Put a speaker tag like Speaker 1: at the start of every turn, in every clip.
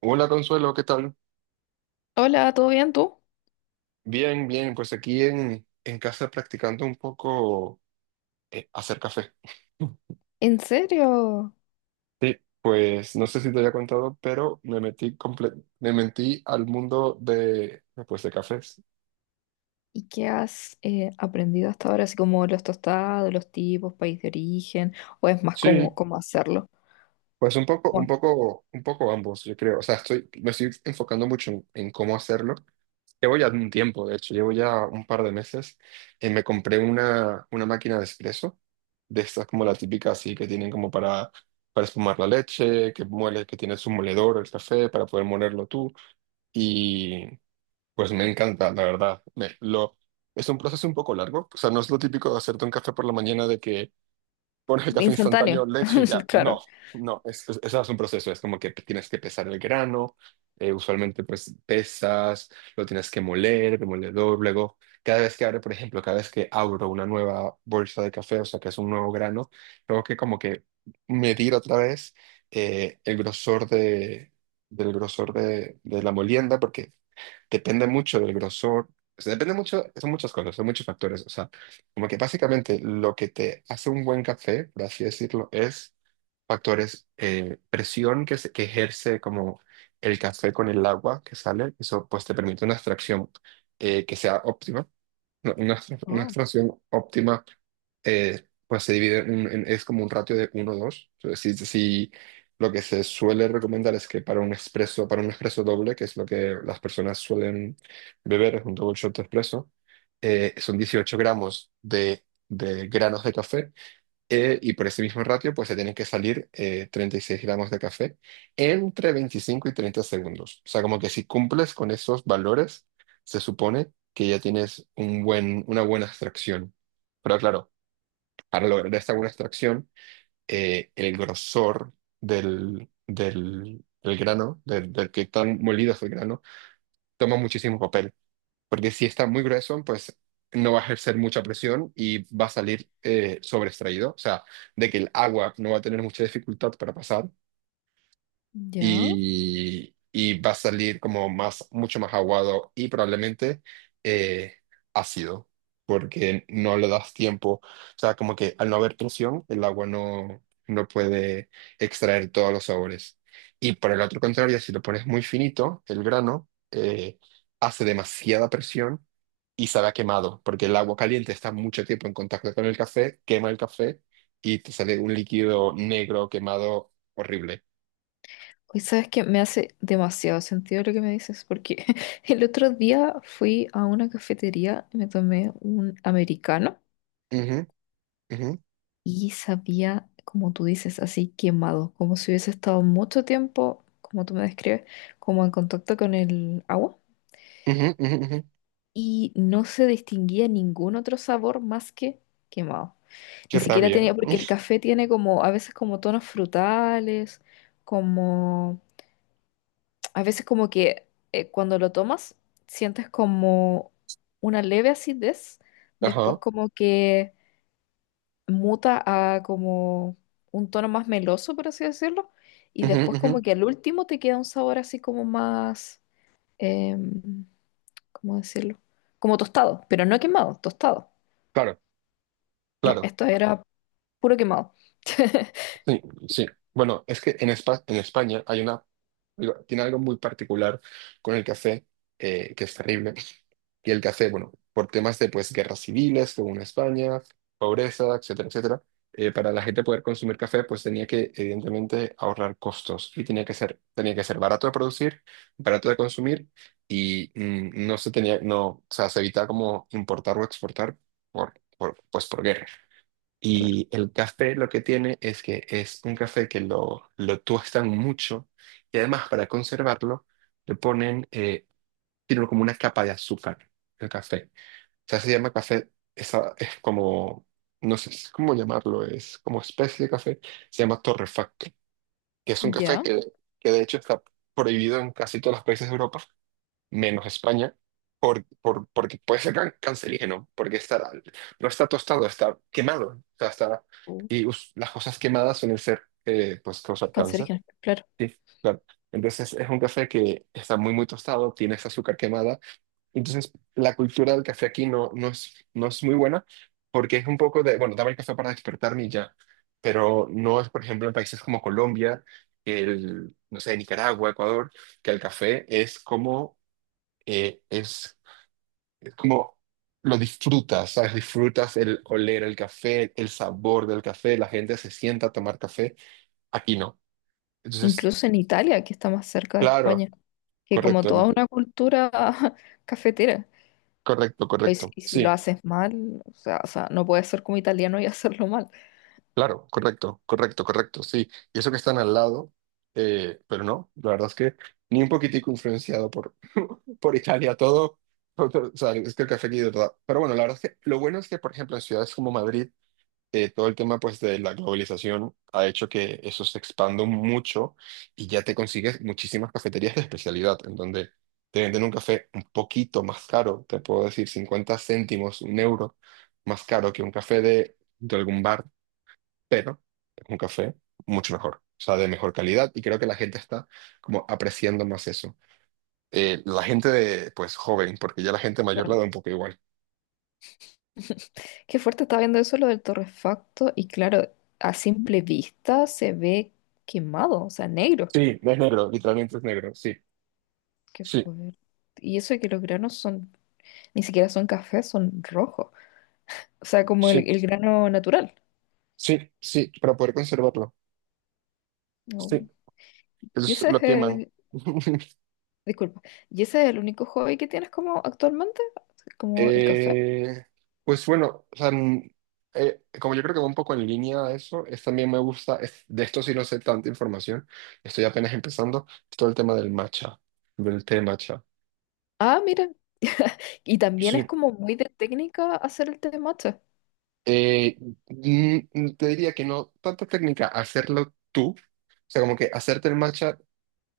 Speaker 1: Hola Consuelo, ¿qué tal?
Speaker 2: Hola, ¿todo bien tú?
Speaker 1: Bien, bien, pues aquí en casa practicando un poco hacer café.
Speaker 2: ¿En serio?
Speaker 1: Sí, pues no sé si te había contado, pero me metí al mundo de, pues, de cafés.
Speaker 2: ¿Y qué has aprendido hasta ahora? Así como los tostados, los tipos, país de origen, o es más como
Speaker 1: Sí,
Speaker 2: cómo hacerlo.
Speaker 1: pues un poco, un
Speaker 2: Bueno,
Speaker 1: poco, un poco ambos, yo creo. O sea, me estoy enfocando mucho en cómo hacerlo. Llevo ya un tiempo, de hecho, llevo ya un par de meses. Me compré una máquina de espresso, de estas como la típica así que tienen como para espumar la leche, que muele, que tiene su moledor, el café, para poder molerlo tú. Y pues me encanta, la verdad. Es un proceso un poco largo, o sea, no es lo típico de hacerte un café por la mañana de que pones el café
Speaker 2: instantáneo,
Speaker 1: instantáneo, leche y ya.
Speaker 2: claro.
Speaker 1: No, no, eso es un proceso, es como que tienes que pesar el grano, usualmente pues pesas, lo tienes que moler, demoledor, luego cada vez que abre, por ejemplo, cada vez que abro una nueva bolsa de café, o sea que es un nuevo grano, tengo que como que medir otra vez el grosor de, del grosor de la molienda, porque depende mucho del grosor, o sea, depende mucho, son muchas cosas, son muchos factores, o sea, como que básicamente lo que te hace un buen café, por así decirlo, es factores, presión que ejerce como el café con el agua que sale, eso pues te permite una extracción que sea óptima, una, una una
Speaker 2: Oh,
Speaker 1: extracción óptima, pues se divide es como un ratio de uno dos 2. Si, si lo que se suele recomendar es que para un expreso doble, que es lo que las personas suelen beber, es un double shot de expreso. Son 18 gramos de granos de café. Y por ese mismo ratio, pues se tienen que salir 36 gramos de café entre 25 y 30 segundos. O sea, como que si cumples con esos valores, se supone que ya tienes una buena extracción. Pero claro, para lograr esta buena extracción, el grosor del grano, del, del que tan molido es el grano, toma muchísimo papel porque si está muy grueso, pues no va a ejercer mucha presión y va a salir sobreextraído, o sea, de que el agua no va a tener mucha dificultad para pasar
Speaker 2: ya.
Speaker 1: y va a salir como mucho más aguado y probablemente eh, ácido, porque no le das tiempo. O sea, como que al no haber presión, el agua no puede extraer todos los sabores. Y por el otro contrario, si lo pones muy finito, el grano hace demasiada presión. Y sabe a quemado, porque el agua caliente está mucho tiempo en contacto con el café, quema el café y te sale un líquido negro quemado horrible.
Speaker 2: Hoy sabes que me hace demasiado sentido lo que me dices, porque el otro día fui a una cafetería y me tomé un americano
Speaker 1: Ujú,
Speaker 2: y sabía, como tú dices, así quemado, como si hubiese estado mucho tiempo, como tú me describes, como en contacto con el agua.
Speaker 1: ujú, ujú, ujú.
Speaker 2: Y no se distinguía ningún otro sabor más que quemado.
Speaker 1: Qué
Speaker 2: Ni siquiera
Speaker 1: rabia.
Speaker 2: tenía, porque el café tiene como a veces como tonos frutales, como a veces como que cuando lo tomas sientes como una leve acidez, después
Speaker 1: Ajá.
Speaker 2: como que muta a como un tono más meloso, por así decirlo, y
Speaker 1: Ujú,
Speaker 2: después
Speaker 1: ujú.
Speaker 2: como que al último te queda un sabor así como más, em, ¿cómo decirlo? Como tostado, pero no quemado, tostado.
Speaker 1: Claro,
Speaker 2: No,
Speaker 1: claro.
Speaker 2: esto era puro quemado.
Speaker 1: Sí, sí. Bueno, es que en en España hay una, digo, tiene algo muy particular con el café, que es terrible, que el café, bueno, por temas de pues guerras civiles, según España, pobreza, etcétera, etcétera, para la gente poder consumir café, pues tenía que evidentemente ahorrar costos y tenía que ser barato de producir, barato de consumir y no se tenía, no, o sea, se evitaba como importar o exportar pues por guerra.
Speaker 2: Claro.
Speaker 1: Y el café lo que tiene es que es un café que lo tuestan mucho y además para conservarlo le ponen, tiene como una capa de azúcar el café sea, se llama café, esa, es como, no sé si es cómo llamarlo, es como especie de café, se llama torrefacto, que es un café
Speaker 2: Ya.
Speaker 1: que de hecho está prohibido en casi todos los países de Europa, menos España, porque puede ser cancerígeno, porque está, no está tostado, está quemado, o sea, está,
Speaker 2: Uh,
Speaker 1: y las cosas quemadas suelen ser, pues,
Speaker 2: qué
Speaker 1: causar cáncer.
Speaker 2: cancerígeno, claro.
Speaker 1: Sí, claro. Entonces es un café que está muy, muy tostado, tiene esa azúcar quemada, entonces, la cultura del café aquí no es muy buena porque es un poco de, bueno, dame el café para despertarme y ya, pero no es, por ejemplo, en países como Colombia, el, no sé, Nicaragua, Ecuador, que el café es como, eh, es, es como lo disfrutas. ¿Sabes? Disfrutas el oler el café, el sabor del café, la gente se sienta a tomar café, aquí no. Entonces,
Speaker 2: Incluso en Italia, que está más cerca de
Speaker 1: claro,
Speaker 2: España, que como
Speaker 1: correcto,
Speaker 2: toda
Speaker 1: Anita,
Speaker 2: una cultura cafetera.
Speaker 1: correcto, correcto,
Speaker 2: Y si lo
Speaker 1: sí.
Speaker 2: haces mal, o sea, no puedes ser como italiano y hacerlo mal.
Speaker 1: Claro, correcto, correcto, correcto, sí. Y eso que están al lado, pero no, la verdad es que ni un poquitico influenciado por Italia, o sea, es que el café aquí de verdad. Pero bueno, la verdad es que lo bueno es que, por ejemplo, en ciudades como Madrid, todo el tema pues de la globalización ha hecho que eso se expanda mucho y ya te consigues muchísimas cafeterías de especialidad en donde te venden un café un poquito más caro, te puedo decir 50 céntimos, un euro más caro que un café de algún bar, pero es un café mucho mejor, o sea, de mejor calidad y creo que la gente está como apreciando más eso. La gente de, pues, joven, porque ya la gente mayor la da
Speaker 2: Claro.
Speaker 1: un poco igual.
Speaker 2: Qué fuerte está viendo eso lo del torrefacto. Y claro, a simple vista se ve quemado, o sea, negro.
Speaker 1: Sí, es negro, literalmente es negro, sí,
Speaker 2: Qué
Speaker 1: sí,
Speaker 2: fuerte. Y eso de que los granos son, ni siquiera son cafés, son rojos. O sea, como
Speaker 1: sí,
Speaker 2: el grano natural.
Speaker 1: sí, sí, para poder conservarlo, sí, eso
Speaker 2: Y
Speaker 1: es
Speaker 2: ese
Speaker 1: lo
Speaker 2: es,
Speaker 1: queman.
Speaker 2: disculpa, ¿y ese es el único hobby que tienes como actualmente? Como el café.
Speaker 1: Eh, pues bueno, o sea, como yo creo que va un poco en línea a eso, también me gusta, de esto sí no sé tanta información, estoy apenas empezando, todo el tema del matcha, del té matcha.
Speaker 2: Ah, mira. Y también es
Speaker 1: Sí.
Speaker 2: como muy de técnica hacer el té de matcha.
Speaker 1: Eh, te diría que no, tanta técnica, hacerlo tú, o sea, como que hacerte el matcha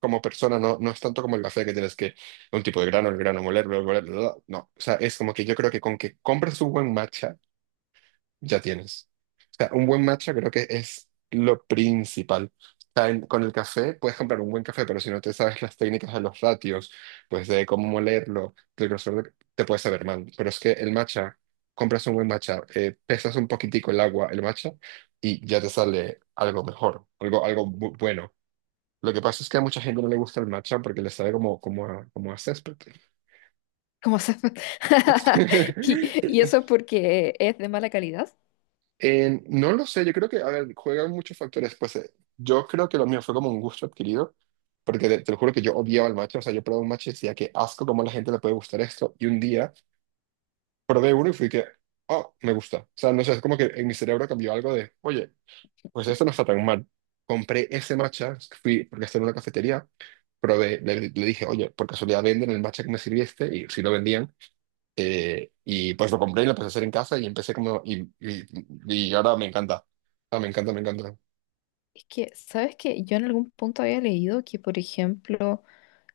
Speaker 1: como persona, no es tanto como el café que tienes que, un tipo de grano, el grano, moler, bla, bla, bla, bla, no, o sea, es como que yo creo que con que compres un buen matcha, ya tienes. O sea, un buen matcha creo que es lo principal. O sea, con el café puedes comprar un buen café, pero si no te sabes las técnicas de los ratios, pues de cómo molerlo, del grosor, te puedes saber mal. Pero es que el matcha, compras un buen matcha, pesas un poquitico el agua, el matcha, y ya te sale algo mejor, bueno. Lo que pasa es que a mucha gente no le gusta el matcha porque le sabe como a césped.
Speaker 2: ¿Cómo se y eso porque es de mala calidad.
Speaker 1: No lo sé, yo creo que, a ver, juegan muchos factores. Pues yo creo que lo mío fue como un gusto adquirido, porque te lo juro que yo odiaba el matcha. O sea, yo probaba un matcha y decía que asco, cómo a la gente le puede gustar esto. Y un día probé uno y fui que, oh, me gusta. O sea, no sé, es como que en mi cerebro cambió algo de, oye, pues esto no está tan mal. Compré ese matcha, fui, porque estaba en una cafetería, probé, le dije, oye, por casualidad venden el matcha que me sirviste, y si lo vendían. Y pues lo compré y lo empecé a hacer en casa y empecé como... Y ahora me encanta. Ah, me encanta, me encanta.
Speaker 2: Es que, ¿sabes qué? Yo en algún punto había leído que, por ejemplo,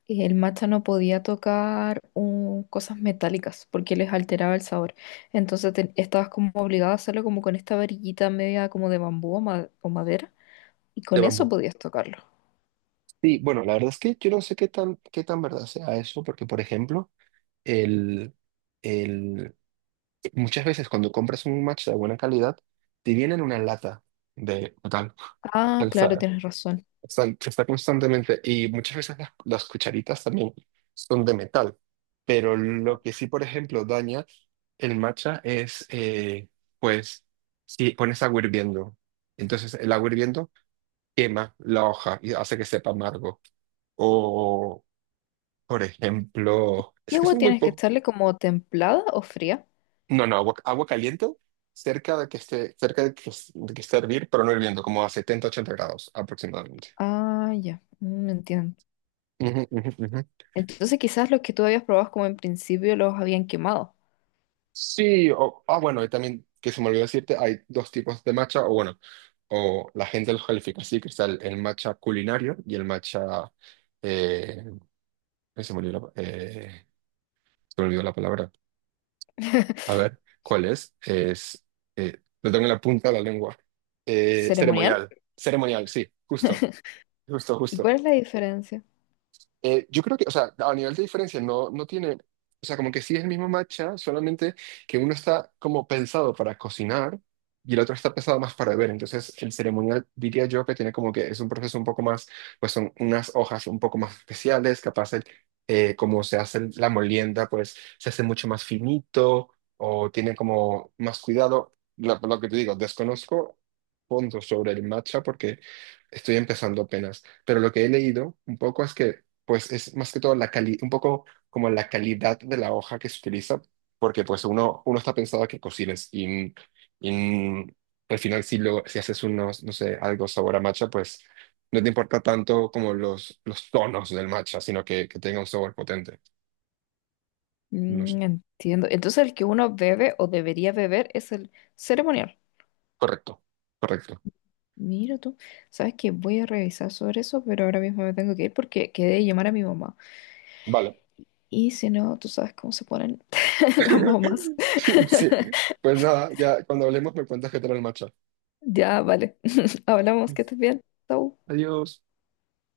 Speaker 2: el matcha no podía tocar un- cosas metálicas porque les alteraba el sabor. Entonces te- estabas como obligado a hacerlo como con esta varillita media como de bambú o ma- o madera. Y
Speaker 1: De
Speaker 2: con eso
Speaker 1: bambú.
Speaker 2: podías tocarlo.
Speaker 1: Sí, bueno, la verdad es que yo no sé qué tan verdad sea eso, porque por ejemplo, el, el, muchas veces cuando compras un matcha de buena calidad, te vienen una lata de metal.
Speaker 2: Ah, claro, tienes razón.
Speaker 1: Está constantemente, y muchas veces las cucharitas también son de metal, pero lo que sí, por ejemplo, daña el matcha es, pues, si pones agua hirviendo, entonces el agua hirviendo quema la hoja y hace que sepa amargo. O, por ejemplo,
Speaker 2: ¿Y
Speaker 1: es que
Speaker 2: agua
Speaker 1: son muy
Speaker 2: tienes que
Speaker 1: poco,
Speaker 2: echarle como templada o fría?
Speaker 1: no, no, agua caliente cerca de que esté, de que esté a hervir, pero no hirviendo, como a 70 80 grados aproximadamente.
Speaker 2: Ah, ya, me entiendo.
Speaker 1: Ujú, ujú, ujú.
Speaker 2: Entonces quizás los que tú habías probado como en principio los habían quemado.
Speaker 1: Sí, o, ah, bueno, y también que se me olvidó decirte, hay dos tipos de matcha, o bueno, o la gente los califica así, que está el matcha culinario y el matcha, eh, ay, se me olvidó la palabra. A ver, ¿cuál es? Lo tengo en la punta de la lengua.
Speaker 2: ¿Ceremonial?
Speaker 1: Ceremonial, sí, justo, justo,
Speaker 2: ¿Y
Speaker 1: justo.
Speaker 2: cuál es la diferencia?
Speaker 1: Yo creo que, o sea, a nivel de diferencia no tiene, o sea, como que sí es el mismo matcha, solamente que uno está como pensado para cocinar y el otro está pensado más para beber. Entonces, el ceremonial diría yo que tiene como que es un proceso un poco más, pues son unas hojas un poco más especiales, capaz como se hace la molienda, pues se hace mucho más finito o tiene como más cuidado. Lo que te digo, desconozco fondo sobre el matcha porque estoy empezando apenas, pero lo que he leído un poco es que pues es más que todo la cali un poco como la calidad de la hoja que se utiliza, porque pues uno está pensado a que cocines y, y al final si haces unos, no sé, algo sabor a matcha, pues no te importa tanto como los tonos del matcha, sino que tenga un sabor potente. No sé.
Speaker 2: Mm, entiendo. Entonces el que uno bebe o debería beber es el ceremonial.
Speaker 1: Correcto, correcto.
Speaker 2: Mira tú, sabes que voy a revisar sobre eso, pero ahora mismo me tengo que ir porque quedé de llamar a mi mamá.
Speaker 1: Vale.
Speaker 2: Y si no, tú sabes cómo se ponen las mamás.
Speaker 1: Sí, pues nada, ya cuando hablemos me cuentas qué tal el matcha.
Speaker 2: Ya, vale. Hablamos, que estés bien. Chau.
Speaker 1: Adiós.